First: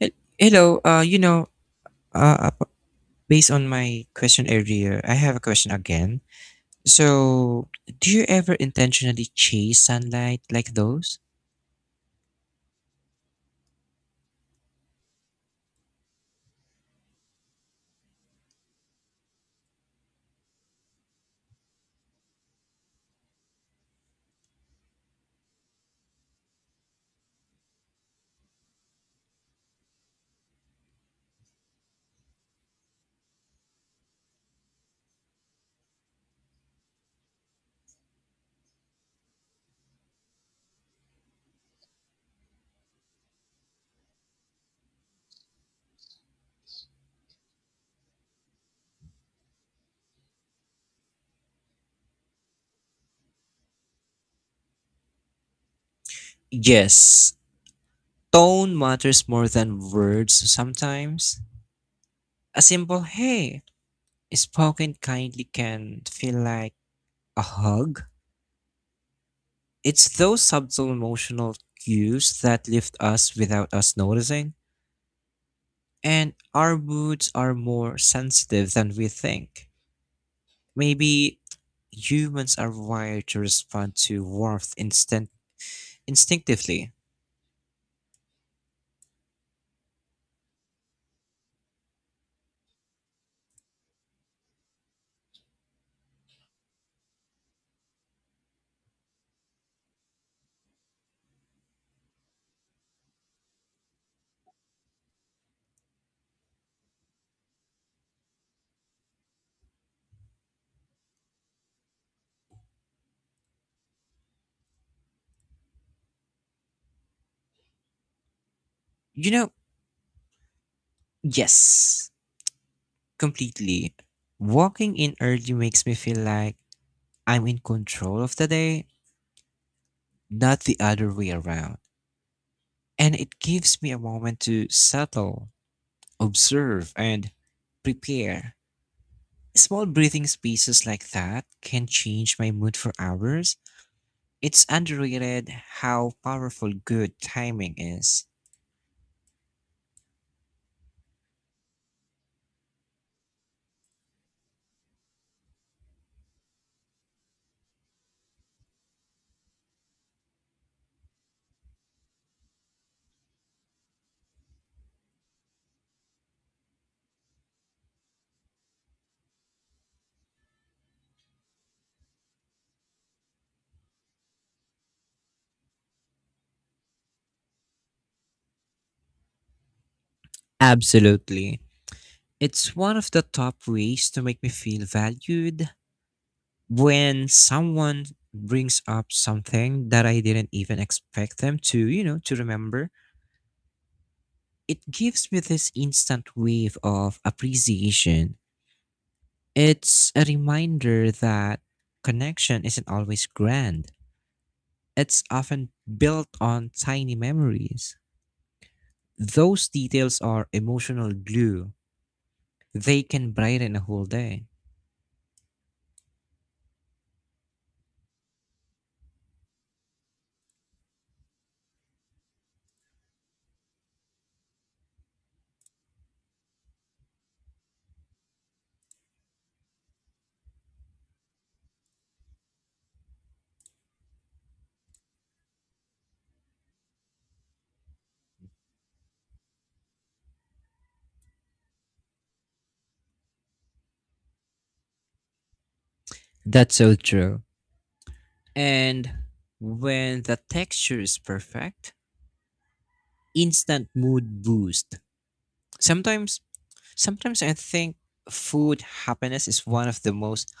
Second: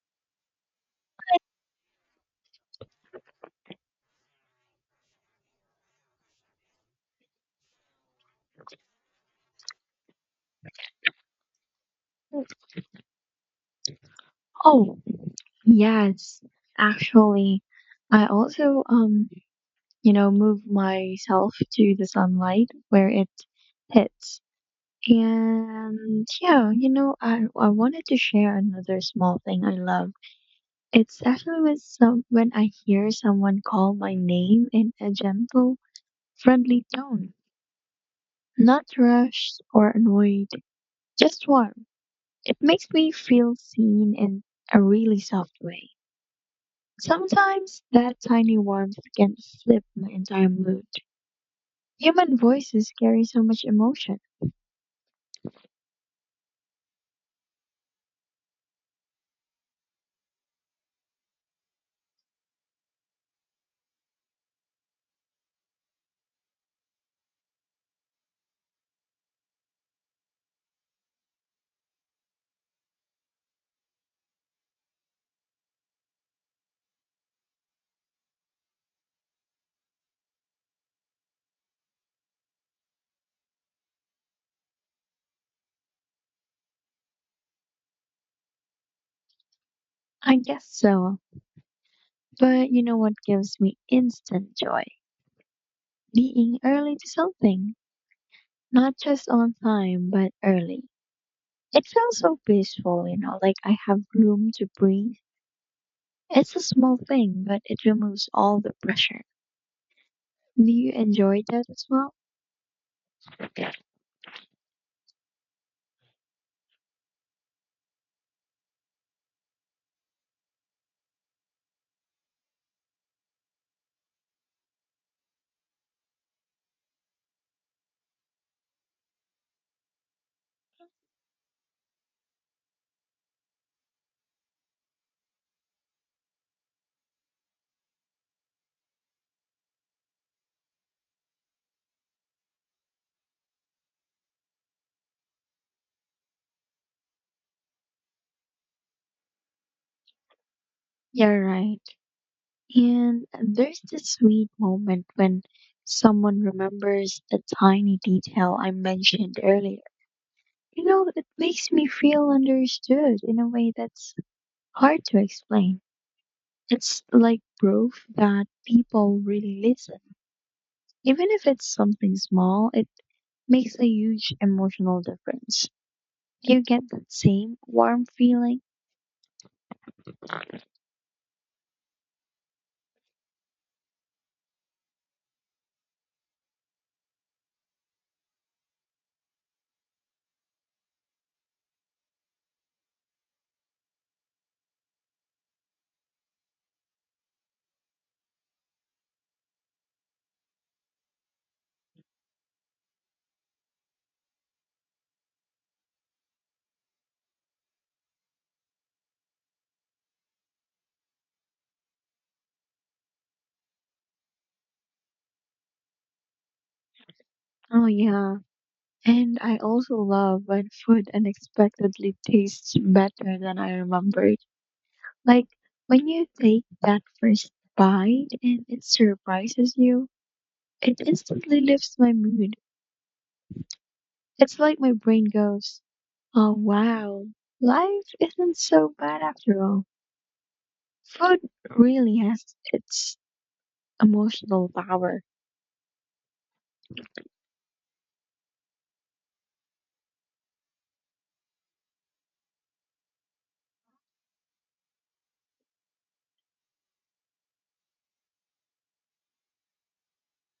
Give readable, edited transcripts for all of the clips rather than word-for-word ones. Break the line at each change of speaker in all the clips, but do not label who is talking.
Hel- Hello, uh, you know, uh, uh, Based on my question earlier, I have a question again. So, do you ever intentionally chase sunlight like those?
Oh, yes. Actually, I also move myself to the sunlight where it hits. And yeah, I wanted to share another small thing I love. It's actually with some when I hear someone call my name in a gentle, friendly tone, not rushed or annoyed, just warm. It makes me feel seen in a really soft way. Sometimes that tiny warmth can flip my entire mood. Human voices carry so much emotion.
Yes, tone matters more than words sometimes. A simple hey spoken kindly can feel like a hug. It's those subtle emotional cues that lift us without us noticing, and our moods are more sensitive than we think. Maybe humans are wired to respond to warmth instant instinctively.
I guess so. But you know what gives me instant joy? Being early to something. Not just on time, but early. It feels so peaceful, you know, like I have room to breathe. It's a small thing, but it removes all the pressure. Do you enjoy that as well?
You know, yes, completely. Walking in early makes me feel like I'm in control of the day, not the other way around. And it gives me a moment to settle, observe, and prepare. Small breathing spaces like that can change my mood for hours. It's underrated how powerful good timing is.
Yeah, right. And there's this sweet moment when someone remembers the tiny detail I mentioned earlier. You know, it makes me feel understood in a way that's hard to explain. It's like proof that people really listen. Even if it's something small, it makes a huge emotional difference. You get that same warm feeling.
Absolutely. It's one of the top ways to make me feel valued when someone brings up something that I didn't even expect them to to remember. It gives me this instant wave of appreciation. It's a reminder that connection isn't always grand. It's often built on tiny memories. Those details are emotional glue. They can brighten a whole day.
Oh, yeah. And I also love when food unexpectedly tastes better than I remembered. Like when you take that first bite and it surprises you, it instantly lifts my mood. It's like my brain goes, oh wow, life isn't so bad after all. Food really has its emotional power.
That's so true. And when the texture is perfect, instant mood boost. Sometimes sometimes I think food happiness is one of the most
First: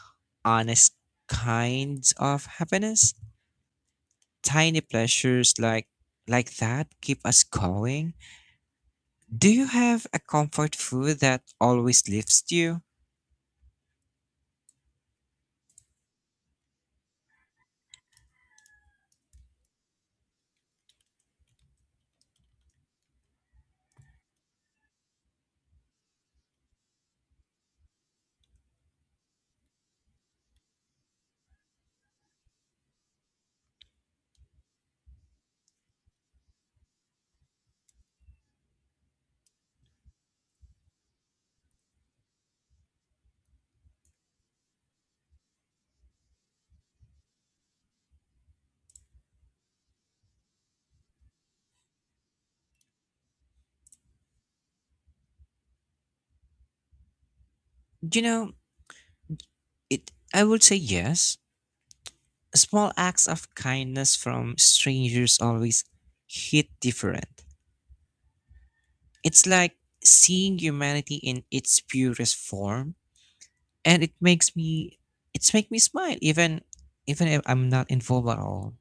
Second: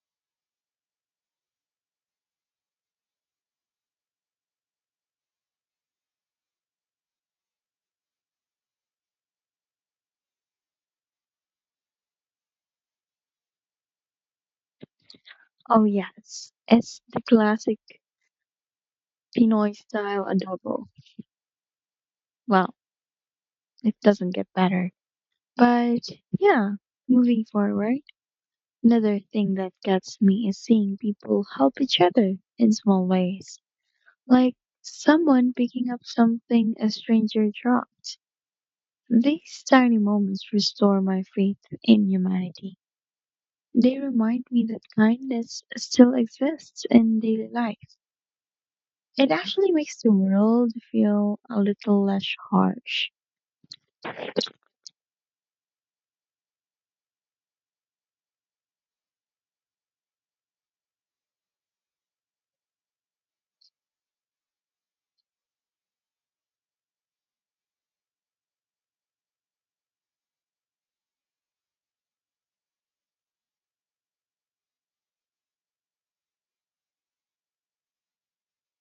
honest kinds of happiness. Tiny pleasures like that keep us going. Do you have a comfort food that always lifts you?
Oh yes, it's the classic Pinoy style adobo. Well, it doesn't get better. But yeah, moving forward, another thing that gets me is seeing people help each other in small ways. Like someone picking up something a stranger dropped. These tiny moments restore my faith in humanity. They remind me that kindness still exists in daily life. It actually makes the world feel a little less harsh.
You know, it I would say yes. Small acts of kindness from strangers always hit different. It's like seeing humanity in its purest form, and it makes me it's make me smile even if I'm not involved at all.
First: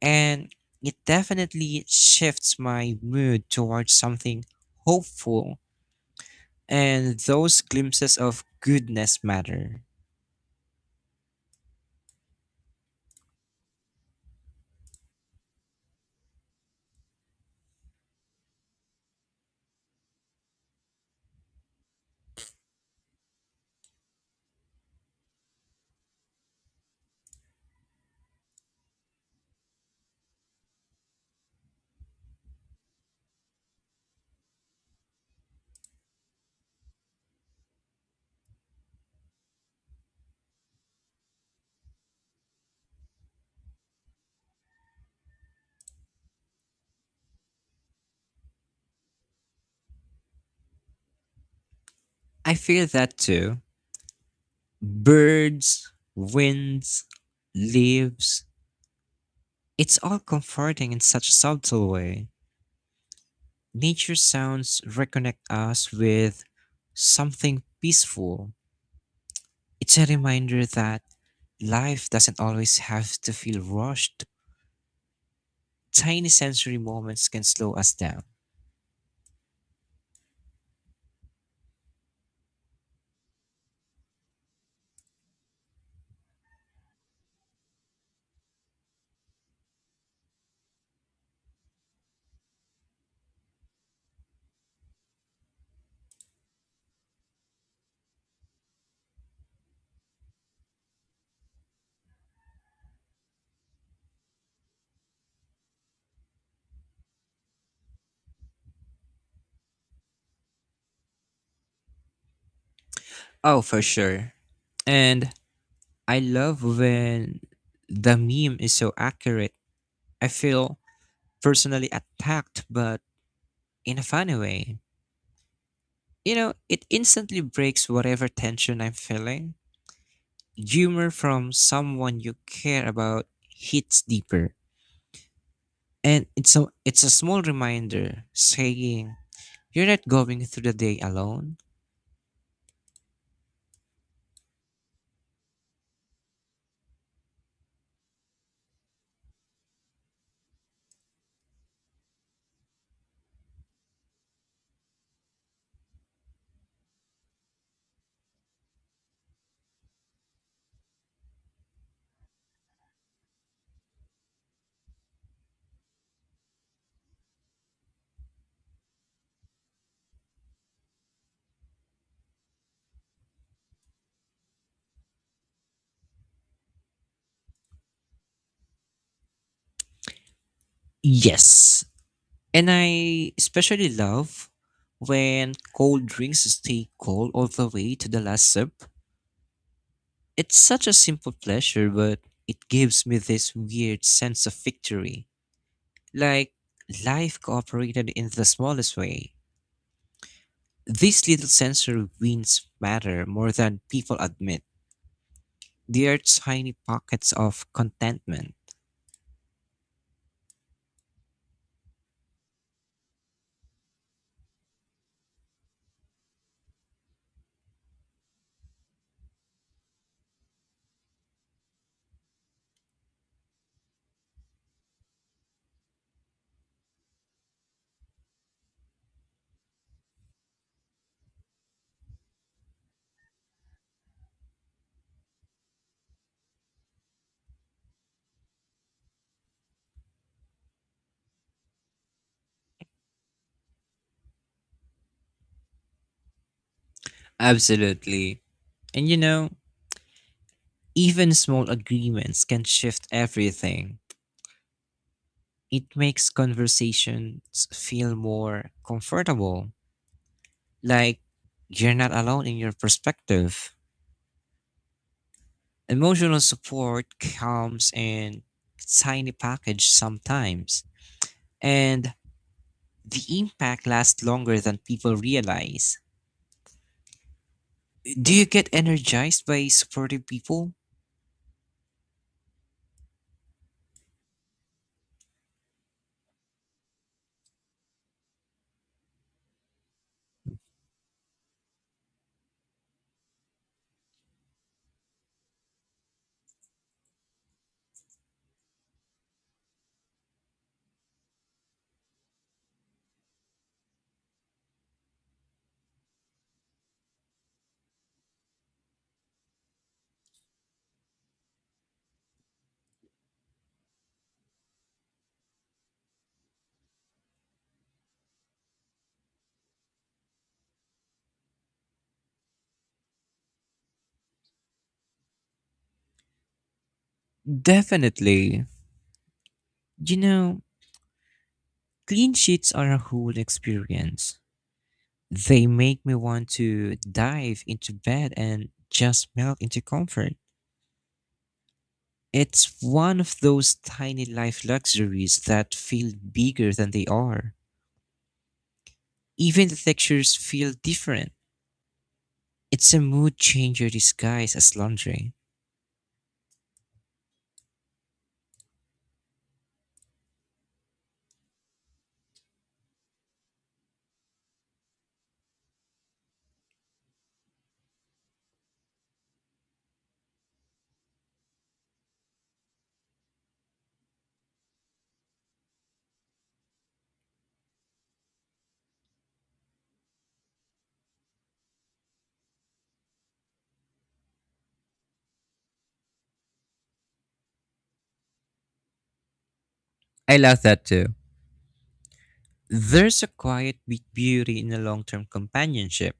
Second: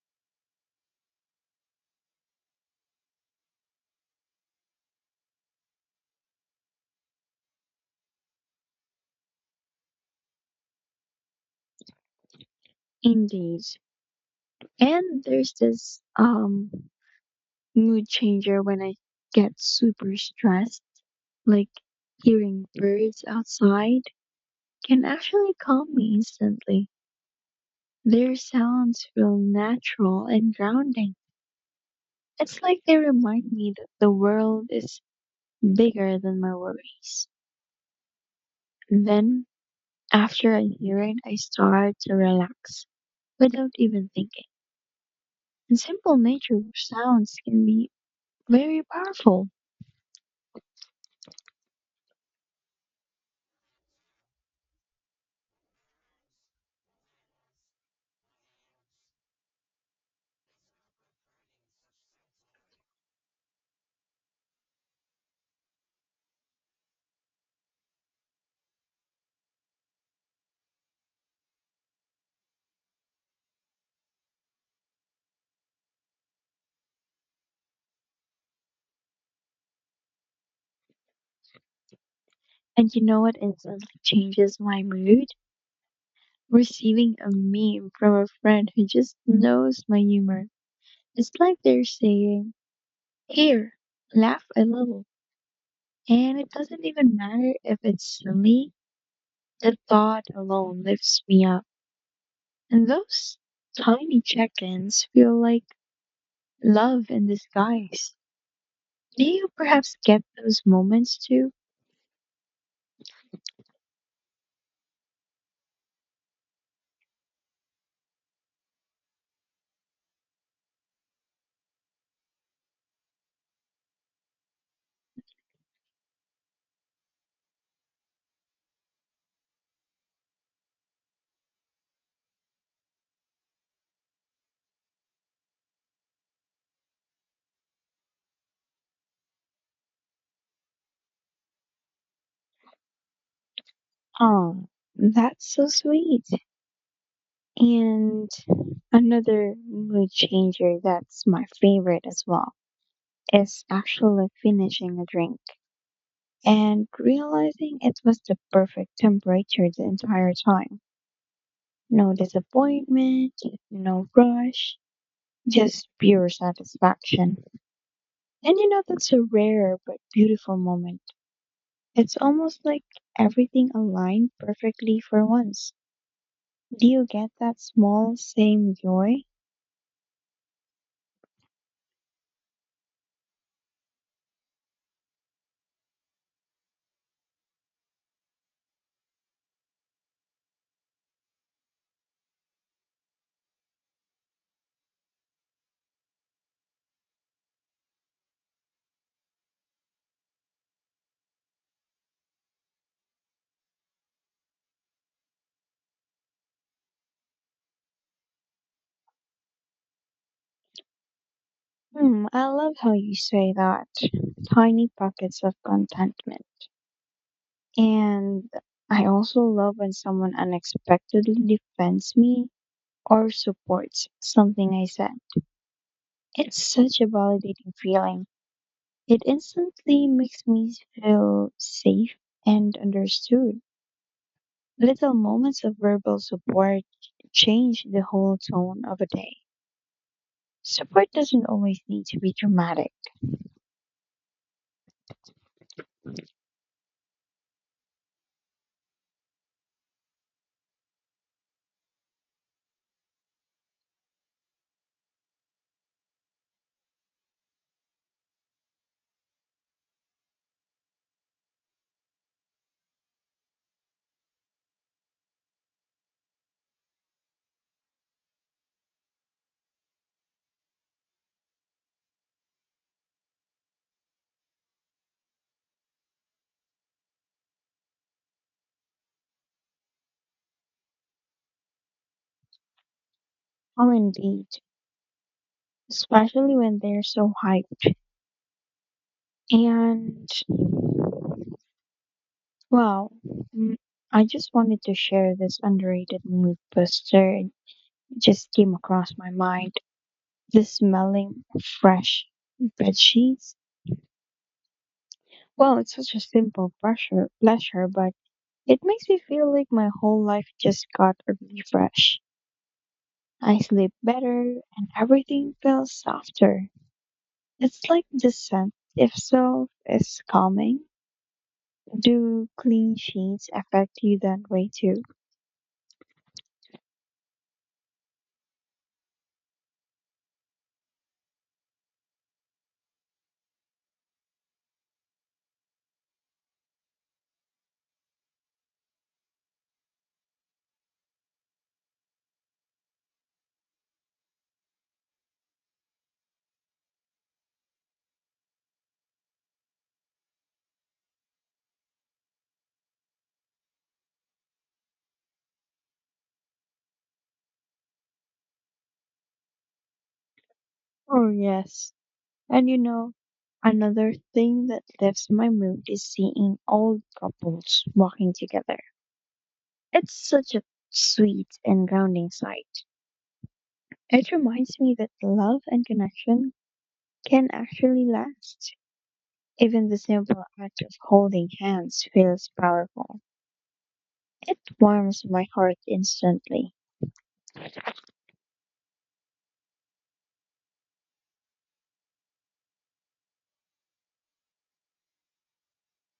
And it definitely shifts my mood towards something hopeful, and those glimpses of goodness matter.
Indeed. And there's this mood changer when I get super stressed. Like hearing birds outside can actually calm me instantly. Their sounds feel natural and grounding. It's like they remind me that the world is bigger than my worries. Then, after I hear it, I start to relax without even thinking. And simple nature sounds can be very powerful.
I feel that too. Birds, winds, leaves, it's all comforting in such a subtle way. Nature sounds reconnect us with something peaceful. It's a reminder that life doesn't always have to feel rushed. Tiny sensory moments can slow us down.
And you know what instantly changes my mood? Receiving a meme from a friend who just knows my humor. It's like they're saying, here, laugh a little. And it doesn't even matter if it's silly, the thought alone lifts me up. And those tiny check ins feel like love in disguise. Do you perhaps get those moments too?
Oh, for sure. And I love when the meme is so accurate. I feel personally attacked, but in a funny way. It instantly breaks whatever tension I'm feeling. Humor from someone you care about hits deeper. And it's a small reminder saying you're not going through the day alone.
Oh, that's so sweet. And another mood changer that's my favorite as well is actually finishing a drink and realizing it was the perfect temperature the entire time. No disappointment, no rush, just pure satisfaction. And you know, that's a rare but beautiful moment. It's almost like everything aligned perfectly for once. Do you get that small, same joy?
Yes. And I especially love when cold drinks stay cold all the way to the last sip. It's such a simple pleasure, but it gives me this weird sense of victory. Like life cooperated in the smallest way. These little sensory wins matter more than people admit. They are tiny pockets of contentment.
Hmm, I love how you say that. Tiny pockets of contentment. And I also love when someone unexpectedly defends me or supports something I said. It's such a validating feeling. It instantly makes me feel safe and understood. Little moments of verbal support change the whole tone of a day. Support doesn't always need to be dramatic.
Absolutely. And you know, Even small agreements can shift everything. It makes conversations feel more comfortable, like you're not alone in your perspective. Emotional support comes in tiny package sometimes, and the impact lasts longer than people realize. Do you get energized by supportive people?
Oh, indeed. Especially when they're so hyped. And well, mm, I just wanted to share this underrated mood booster. It just came across my mind. The smelling of fresh bed sheets. Well, it's such a simple pleasure, but it makes me feel like my whole life just got a refresh. I sleep better and everything feels softer. It's like the scent itself is calming. Do clean sheets affect you that way too?
Definitely. You know, Clean sheets are a whole experience. They make me want to dive into bed and just melt into comfort. It's one of those tiny life luxuries that feel bigger than they are. Even the textures feel different. It's a mood changer disguised as laundry.
Oh, yes. And you know, another thing that lifts my mood is seeing old couples walking together. It's such a sweet and grounding sight. It reminds me that love and connection can actually last. Even the simple act of holding hands feels powerful. It warms my heart instantly.
I love that too. There's a quiet beauty in a long term companionship.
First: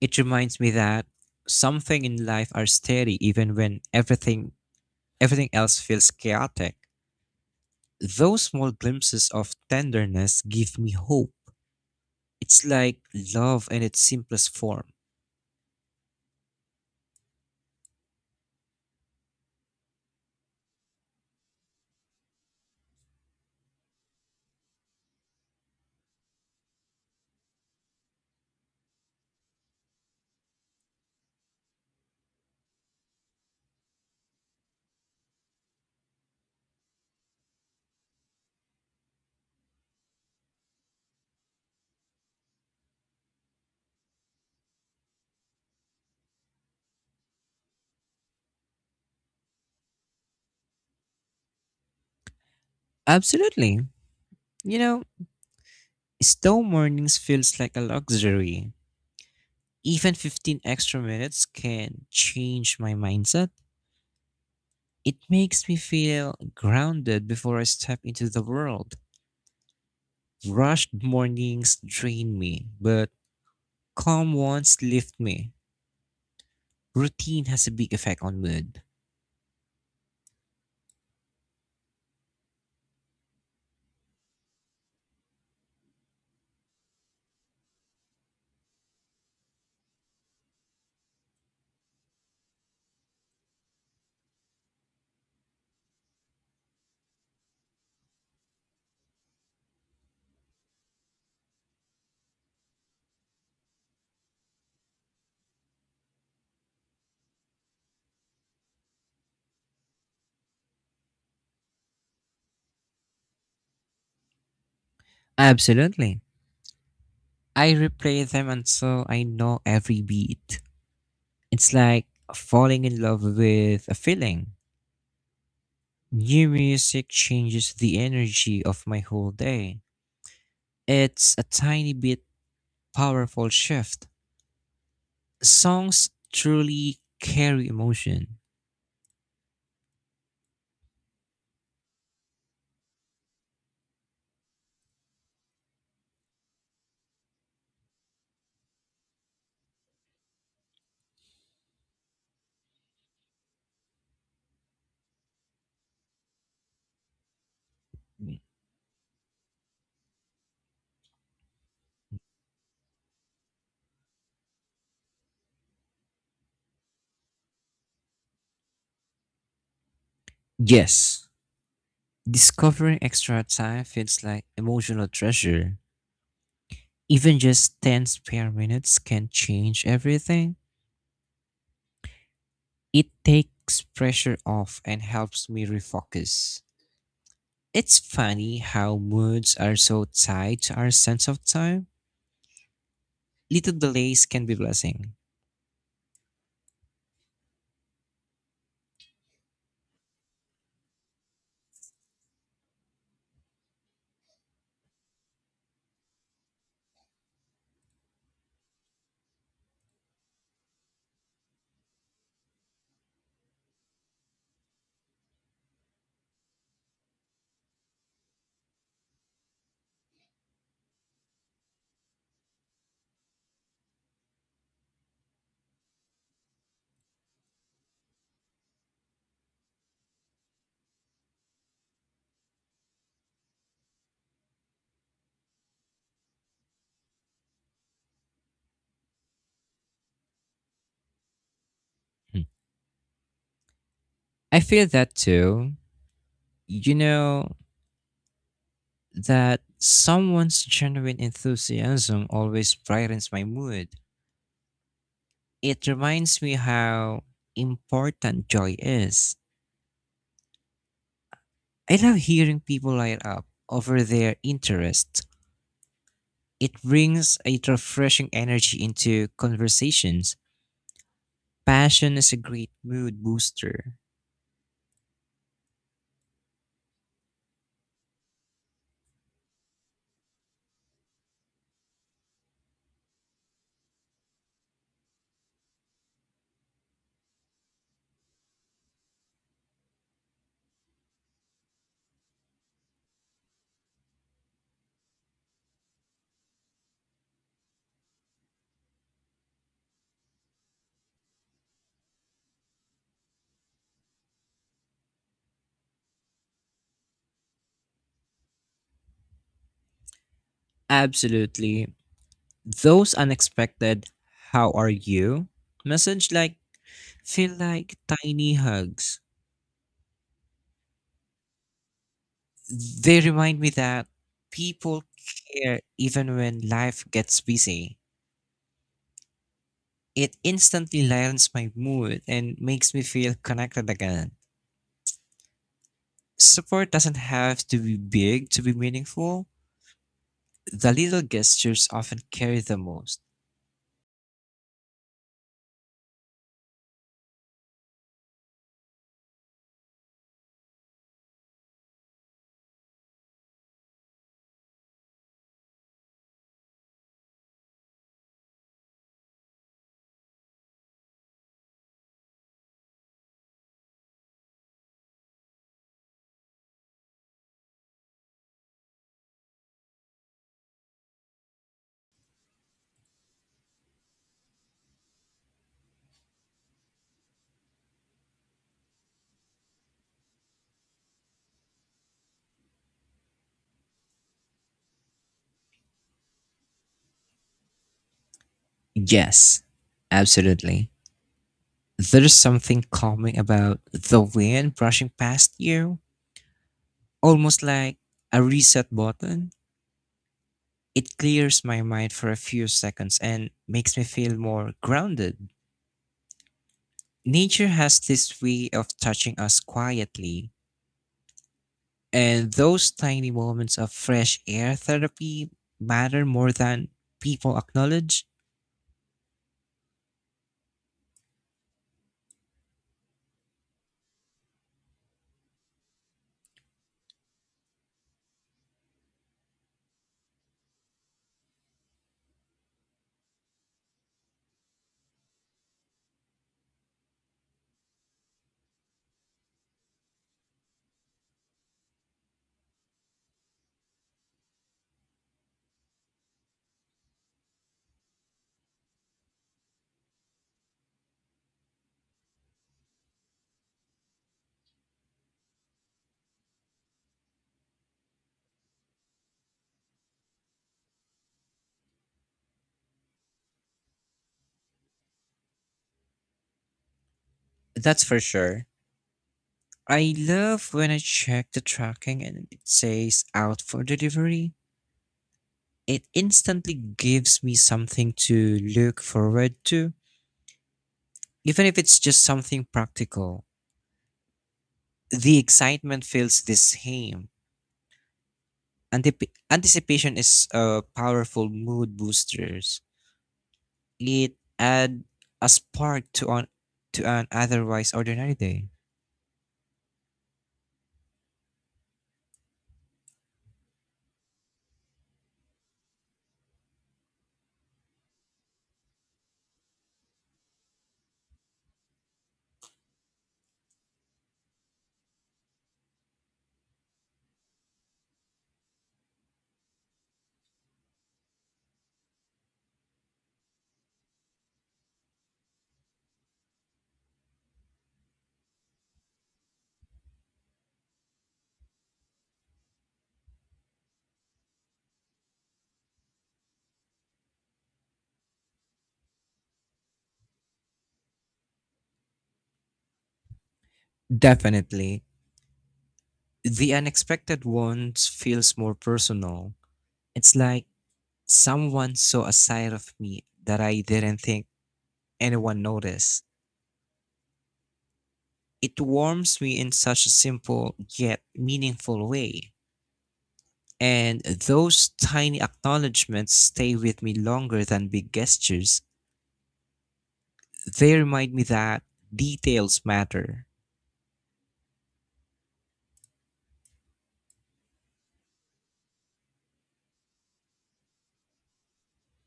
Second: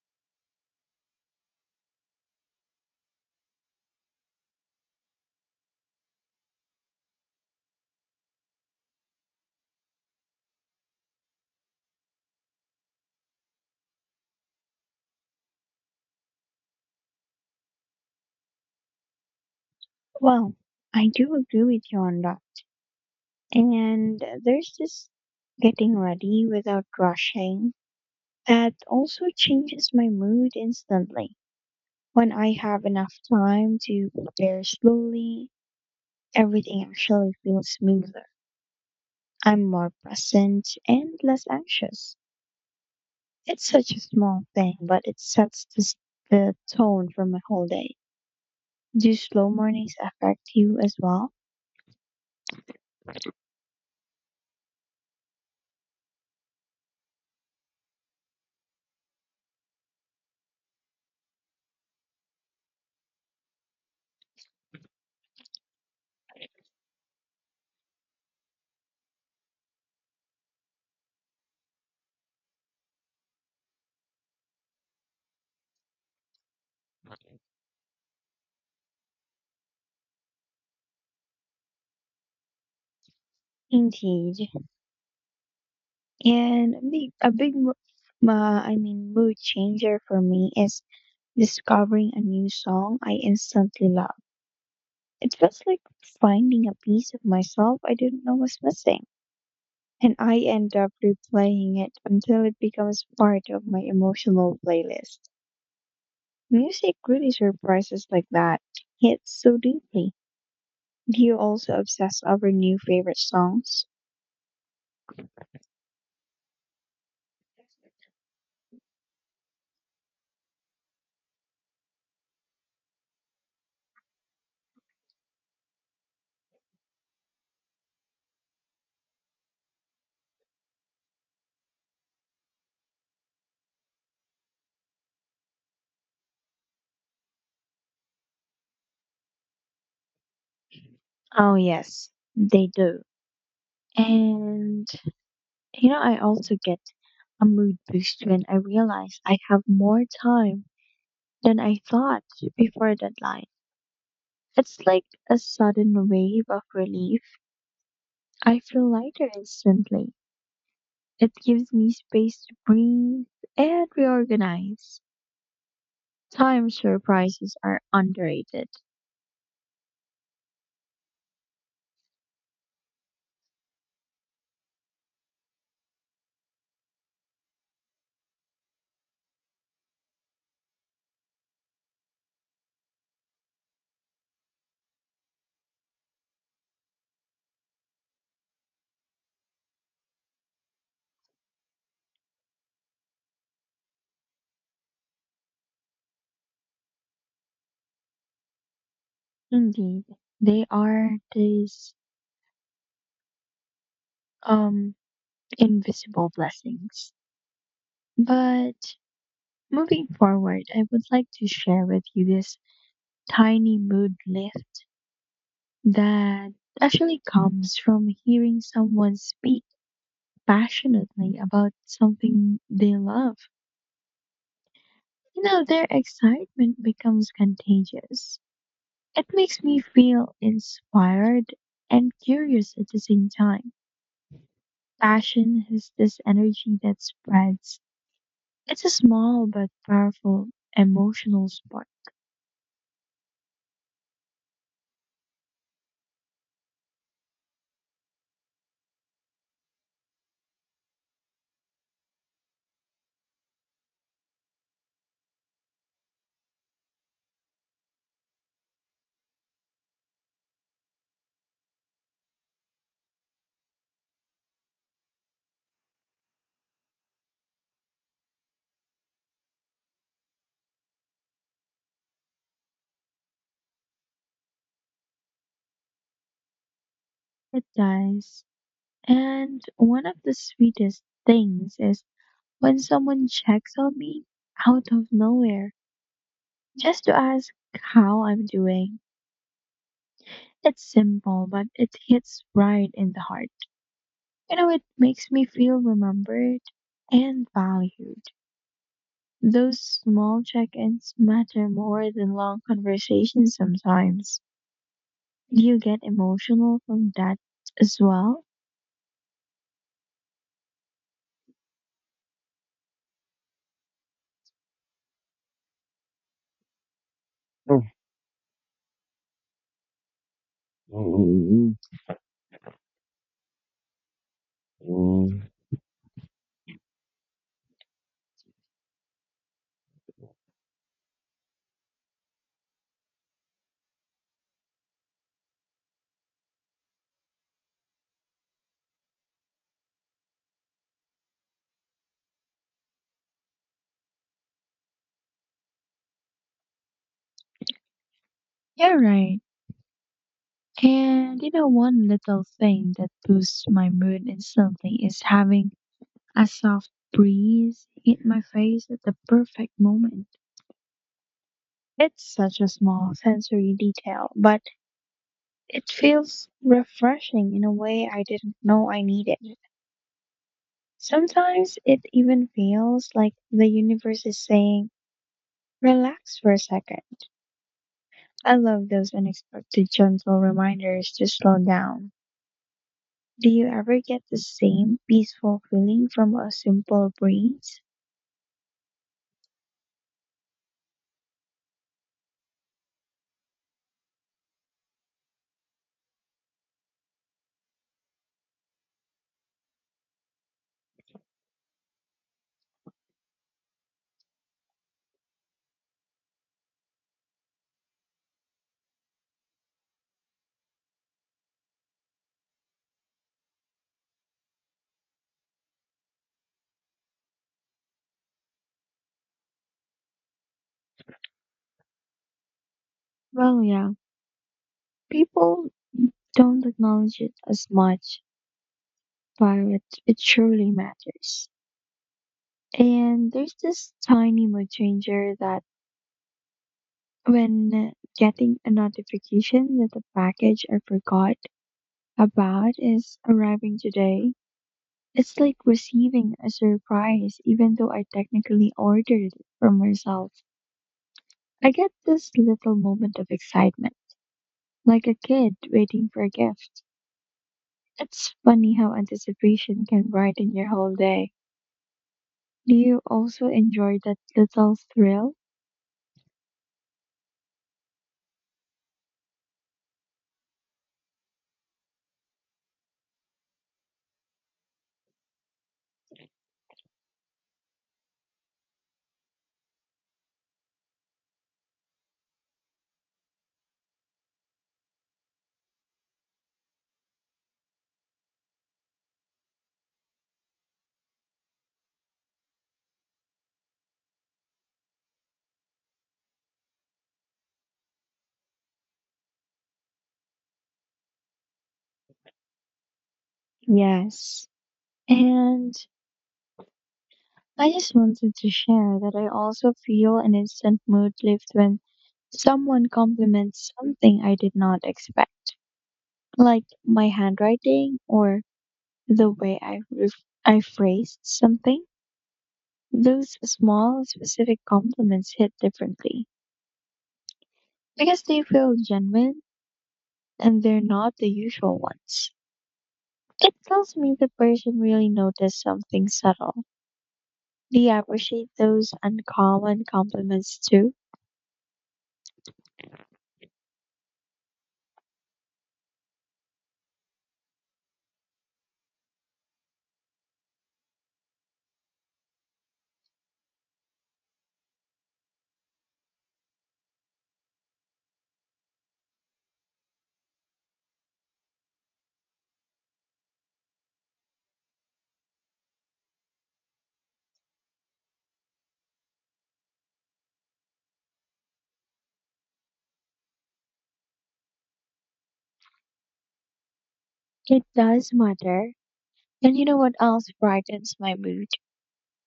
It reminds me that something in life are steady even when everything else feels chaotic. Those small glimpses of tenderness give me hope. It's like love in its simplest form.
Well, I do agree with you on that. And there's this getting ready without rushing that also changes my mood instantly. When I have enough time to prepare slowly, everything actually feels smoother. I'm more present and less anxious. It's such a small thing, but it sets the tone for my whole day. Do slow mornings affect you as well?
Absolutely. You know, Slow mornings feels like a luxury. Even 15 extra minutes can change my mindset. It makes me feel grounded before I step into the world. Rushed mornings drain me, but calm ones lift me. Routine has a big effect on mood.
Indeed. And a big mo- ma- I mean, mood changer for me is discovering a new song I instantly love. It feels like finding a piece of myself I didn't know was missing. And I end up replaying it until it becomes part of my emotional playlist. Music really surprises like that. Hits so deeply. Do you also obsess over new favorite songs?
Absolutely. I replay them until I know every beat. It's like falling in love with a feeling. New music changes the energy of my whole day. It's a tiny bit powerful shift. Songs truly carry emotion.
Oh, yes, they do. And, you know, I also get a mood boost when I realize I have more time than I thought before deadline. It's like a sudden wave of relief. I feel lighter instantly. It gives me space to breathe and reorganize. Time surprises are underrated.
Yes, discovering extra time feels like emotional treasure. Even just 10 spare minutes can change everything. It takes pressure off and helps me refocus. It's funny how moods are so tied to our sense of time. Little delays can be blessing.
Indeed, they are these um invisible blessings. But moving forward, I would like to share with you this tiny mood lift that actually comes from hearing someone speak passionately about something they love, you know, their excitement becomes contagious. It makes me feel inspired and curious at the same time. Passion has this energy that spreads. It's a small but powerful emotional spark.
Hmm. I feel that too. You know that someone's genuine enthusiasm always brightens my mood. It reminds me how important joy is. I love hearing people light up over their interest. It brings a refreshing energy into conversations. Passion is a great mood booster.
It does. And one of the sweetest things is when someone checks on me out of nowhere just to ask how I'm doing. It's simple, but it hits right in the heart. You know, it makes me feel remembered and valued. Those small check ins matter more than long conversations sometimes. Do you get emotional from that as well?
Absolutely. Those unexpected how are you message like feel like tiny hugs.
Mm,
They remind me that people
you're
care even when life gets busy. It instantly lightens my mood and makes me feel connected again. Support doesn't have to be big to be meaningful. The little gestures often carry the most.
right. And you know, one little thing that boosts my mood instantly is having a soft breeze hit my face at the perfect moment. It's such a small sensory detail, but it feels refreshing in a way I didn't know I needed. Sometimes it even feels like the universe is saying, relax for a second. I love those unexpected gentle reminders to slow down. Do you ever get the same peaceful feeling from a simple breeze?
Yes, absolutely. There's something calming about the wind brushing past you. Almost like a reset button. It clears my mind for a few seconds and makes me feel more grounded. Nature has this way of touching us quietly, and those tiny moments of fresh air therapy matter more than people acknowledge.
Well, yeah, people don't acknowledge it as much, but it surely matters. And there's this tiny mood changer that when getting a notification that the package I forgot about is arriving today, it's like receiving a surprise, even though I technically ordered it for myself. I get this little moment of excitement, like a kid waiting for a gift. It's funny how anticipation can brighten your whole day. Do you also enjoy that little thrill?
That's for sure. I love when I check the tracking and it says out for delivery. It instantly gives me something to look forward to, even if it's just something practical. The excitement feels the same. Anticipation is a powerful mood boosters. It add a spark to on to an otherwise ordinary day.
Yes. And I just wanted to share that I also feel an instant mood lift when someone compliments something I did not expect, like my handwriting or the way I phrased something. Those small, specific compliments hit differently because they feel genuine and they're not the usual ones. It tells me the person really noticed something subtle. Do you appreciate those uncommon compliments too?
Definitely, the unexpected ones feels more personal. It's like someone saw a side of me that I didn't think anyone noticed. It warms me in such a simple yet meaningful way. And those tiny acknowledgements stay with me longer than big gestures. They remind me that details matter.
It does matter. And you know what else brightens my mood?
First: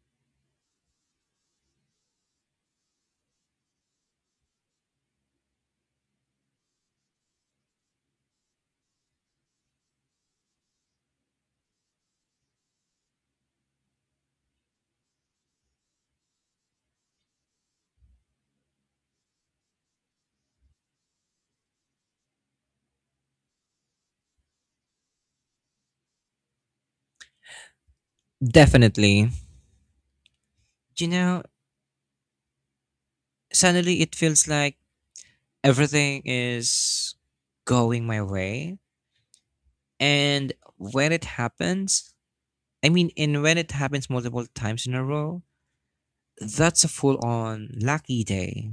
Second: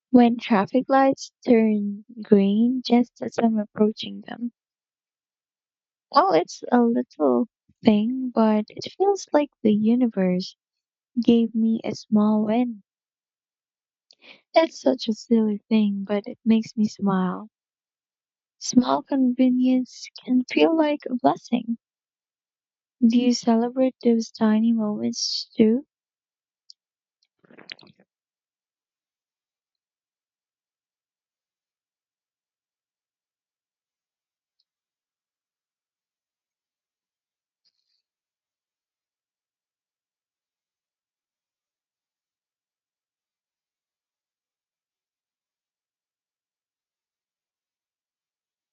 When traffic lights turn green just as I'm approaching them. Well, it's a little thing, but it feels like the universe gave me a small win. It's such a silly thing, but it makes me smile. Small convenience can feel like a blessing. Do you celebrate those tiny moments too?
Definitely. You know, Suddenly it feels like everything is going my way. And when it happens, I mean, and when it happens multiple times in a row, that's a full on lucky day.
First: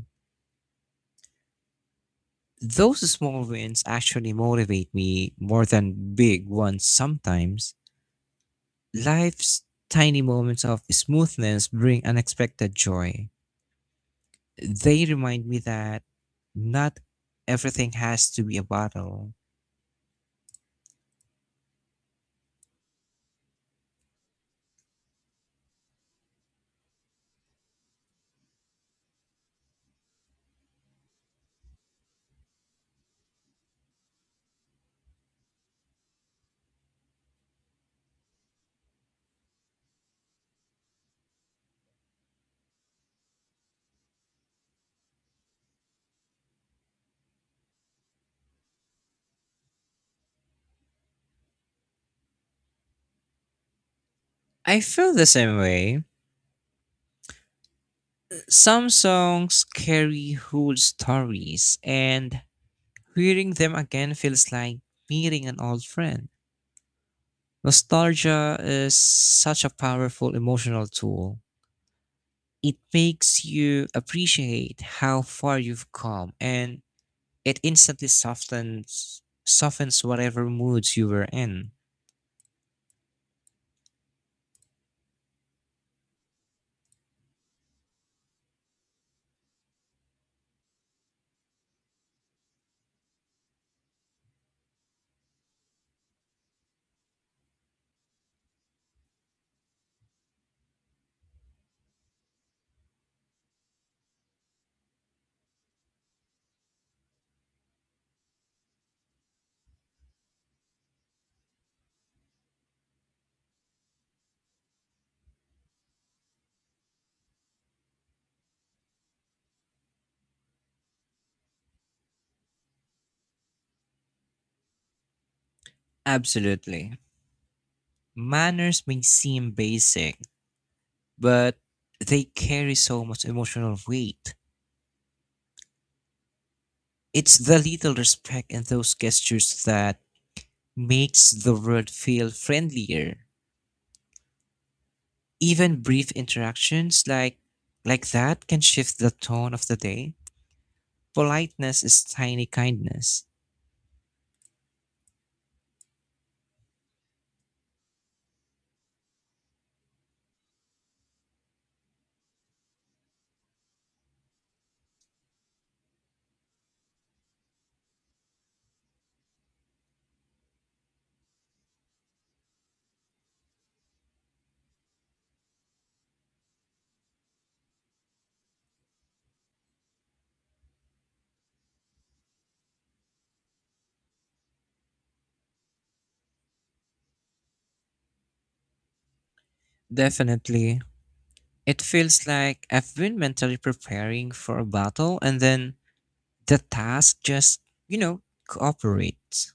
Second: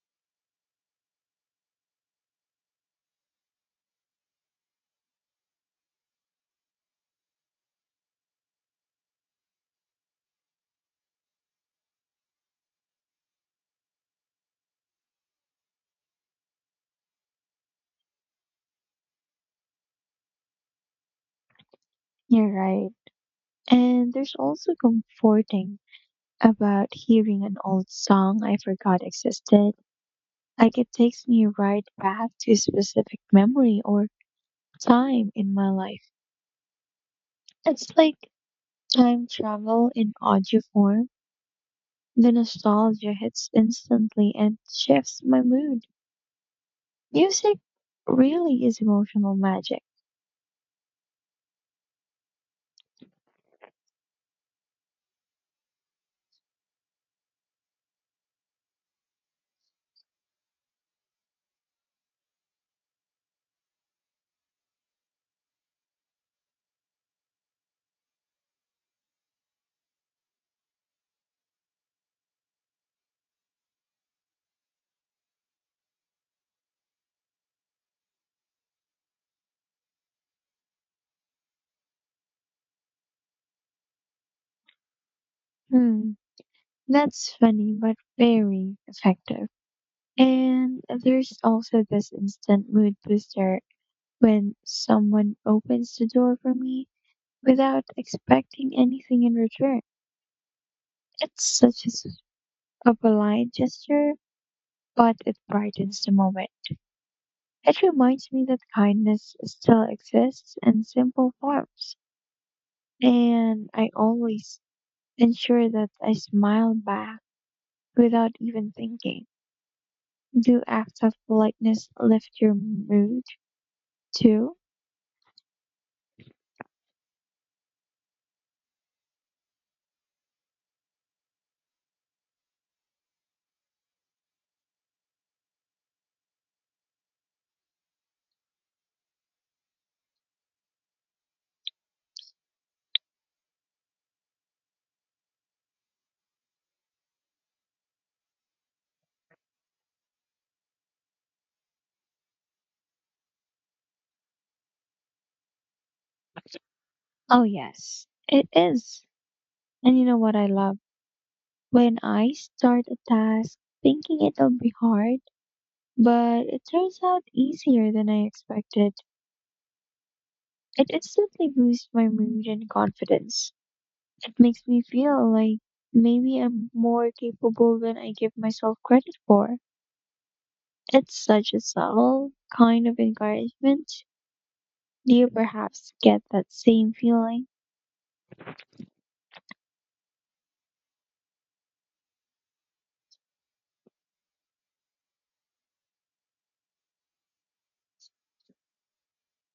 Those small wins actually motivate me more than big ones sometimes. Life's tiny moments of smoothness bring unexpected joy. They remind me that not everything has to be a battle.
You're right. And there's also comforting about hearing an old song I forgot existed. Like it takes me right back to a specific memory or time in my life. It's like time travel in audio form. The nostalgia hits instantly and shifts my mood. Music really is emotional magic.
I feel the same way. Some songs carry whole stories, and hearing them again feels like meeting an old friend. Nostalgia is such a powerful emotional tool. It makes you appreciate how far you've come, and it instantly softens whatever moods you were in.
Hmm, that's funny but very effective. And there's also this instant mood booster when someone opens the door for me without expecting anything in return. It's such a polite gesture, but it brightens the moment. It reminds me that kindness still exists in simple forms, and I always ensure that I smile back without even thinking. Do acts of politeness lift your mood too?
Absolutely. Manners may seem basic, but they carry so much emotional weight. It's the little respect and those gestures that makes the world feel friendlier. Even brief interactions like that can shift the tone of the day. Politeness is tiny kindness.
Oh, yes, it is. And you know what I love? When I start a task thinking it'll be hard, but it turns out easier than I expected. It instantly boosts my mood and confidence. It makes me feel like maybe I'm more capable than I give myself credit for. It's such a subtle kind of encouragement. Do you perhaps get that same feeling?
Definitely. It feels like I've been mentally preparing for a battle and then the task just, you know, cooperates.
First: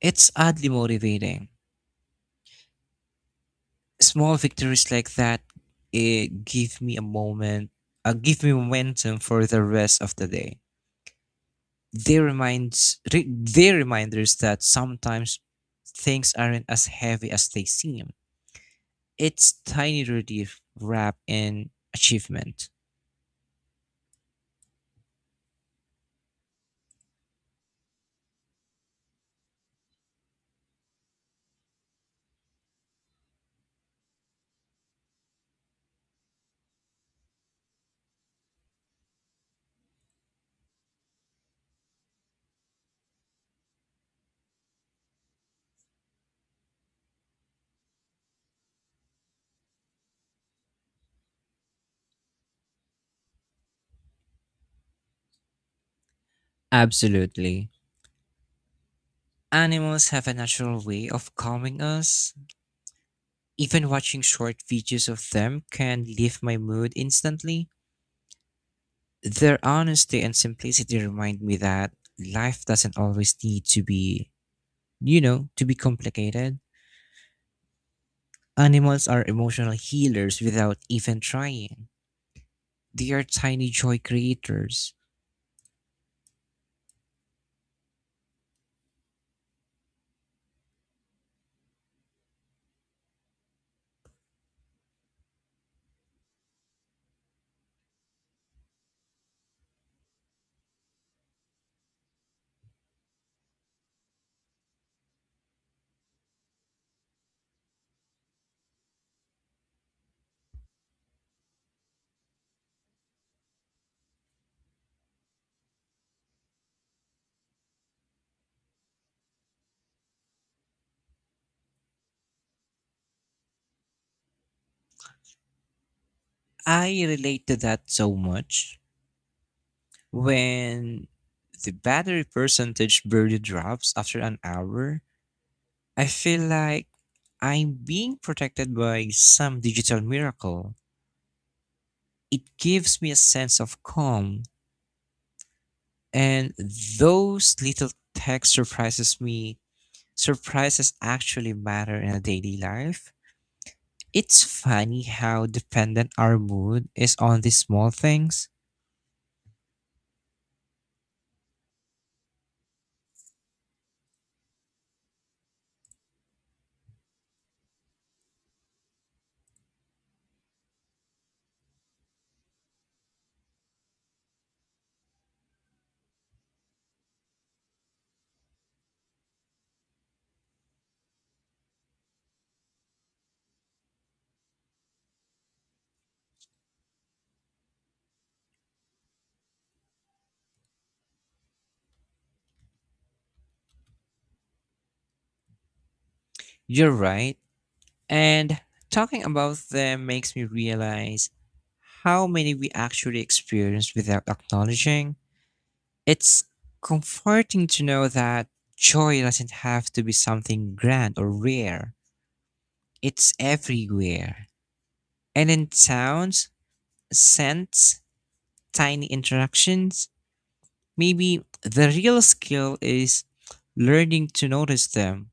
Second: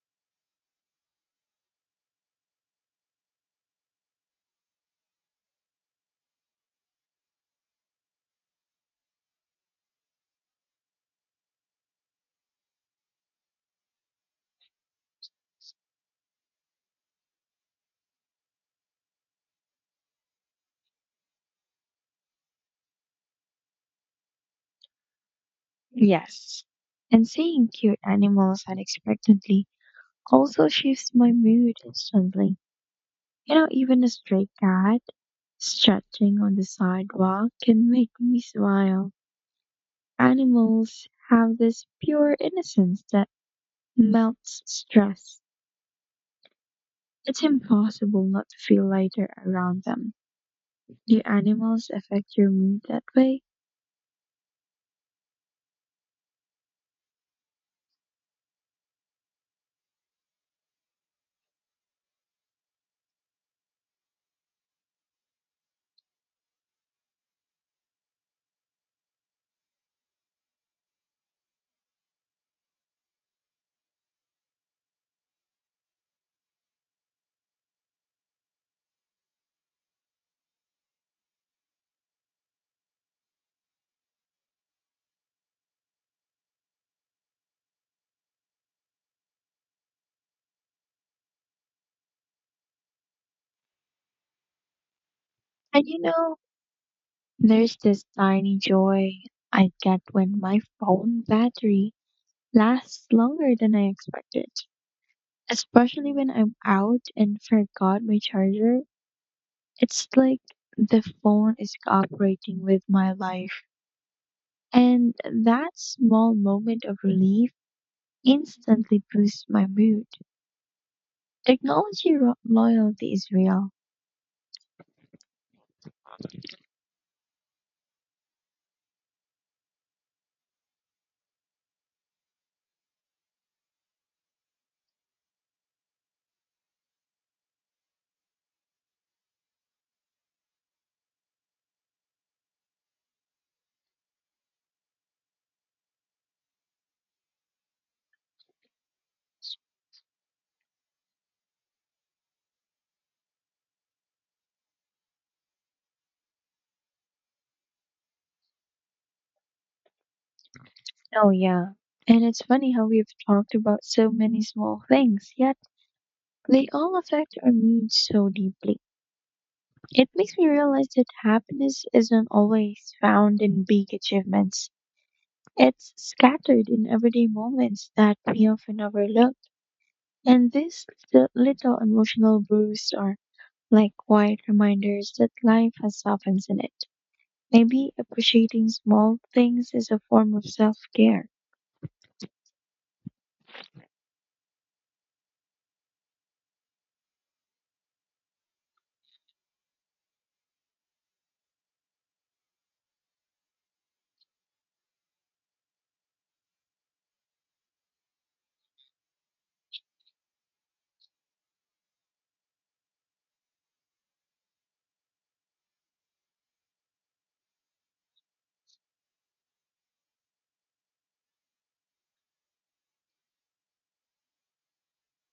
It's oddly motivating. Small victories like that it give me a moment, give me momentum for the rest of the day. They reminders that sometimes things aren't as heavy as they seem. It's tiny relief wrapped in achievement.
Yes. And seeing cute animals unexpectedly also shifts my mood instantly. You know, even a stray cat stretching on the sidewalk can make me smile. Animals have this pure innocence that melts stress. It's impossible not to feel lighter around them. Do animals affect your mood that way?
Absolutely. Animals have a natural way of calming us. Even watching short videos of them can lift my mood instantly. Their honesty and simplicity remind me that life doesn't always need to, be, you know, to be complicated. Animals are emotional healers without even trying. They are tiny joy creators.
And you know, there's this tiny joy I get when my phone battery lasts longer than I expected, especially when I'm out and forgot my charger. It's like the phone is cooperating with my life. And that small moment of relief instantly boosts my mood. Loyalty is real.
I relate to that so much. When the battery percentage barely drops after an hour, I feel like I'm being protected by some digital miracle. It gives me a sense of calm, and those little tech surprises me. Surprises actually matter in a daily life. It's funny how dependent our mood is on these small things.
Oh, yeah. And it's funny how we've talked about so many small things, yet they all affect our mood so deeply. It makes me realize that happiness isn't always found in big achievements. It's scattered in everyday moments that we often overlook. And these little emotional boosts are like quiet reminders that life has softens in it. Maybe appreciating small things is a form of self care.
You're right. And talking about them makes me realize how many we actually experience without acknowledging. It's comforting to know that joy doesn't have to be something grand or rare. It's everywhere. And in sounds, scents, tiny interactions, maybe the real skill is learning to notice them.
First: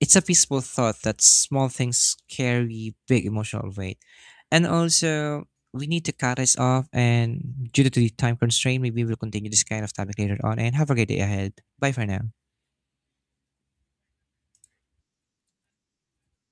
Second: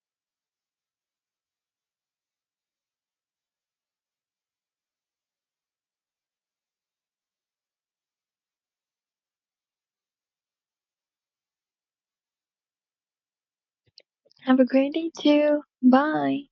It's a peaceful thought that small things carry big emotional weight. And also, we need to cut this off. And due to the time constraint, maybe we'll continue this kind of topic later on. And have a great day ahead. Bye for now.
Have a great day too. Bye.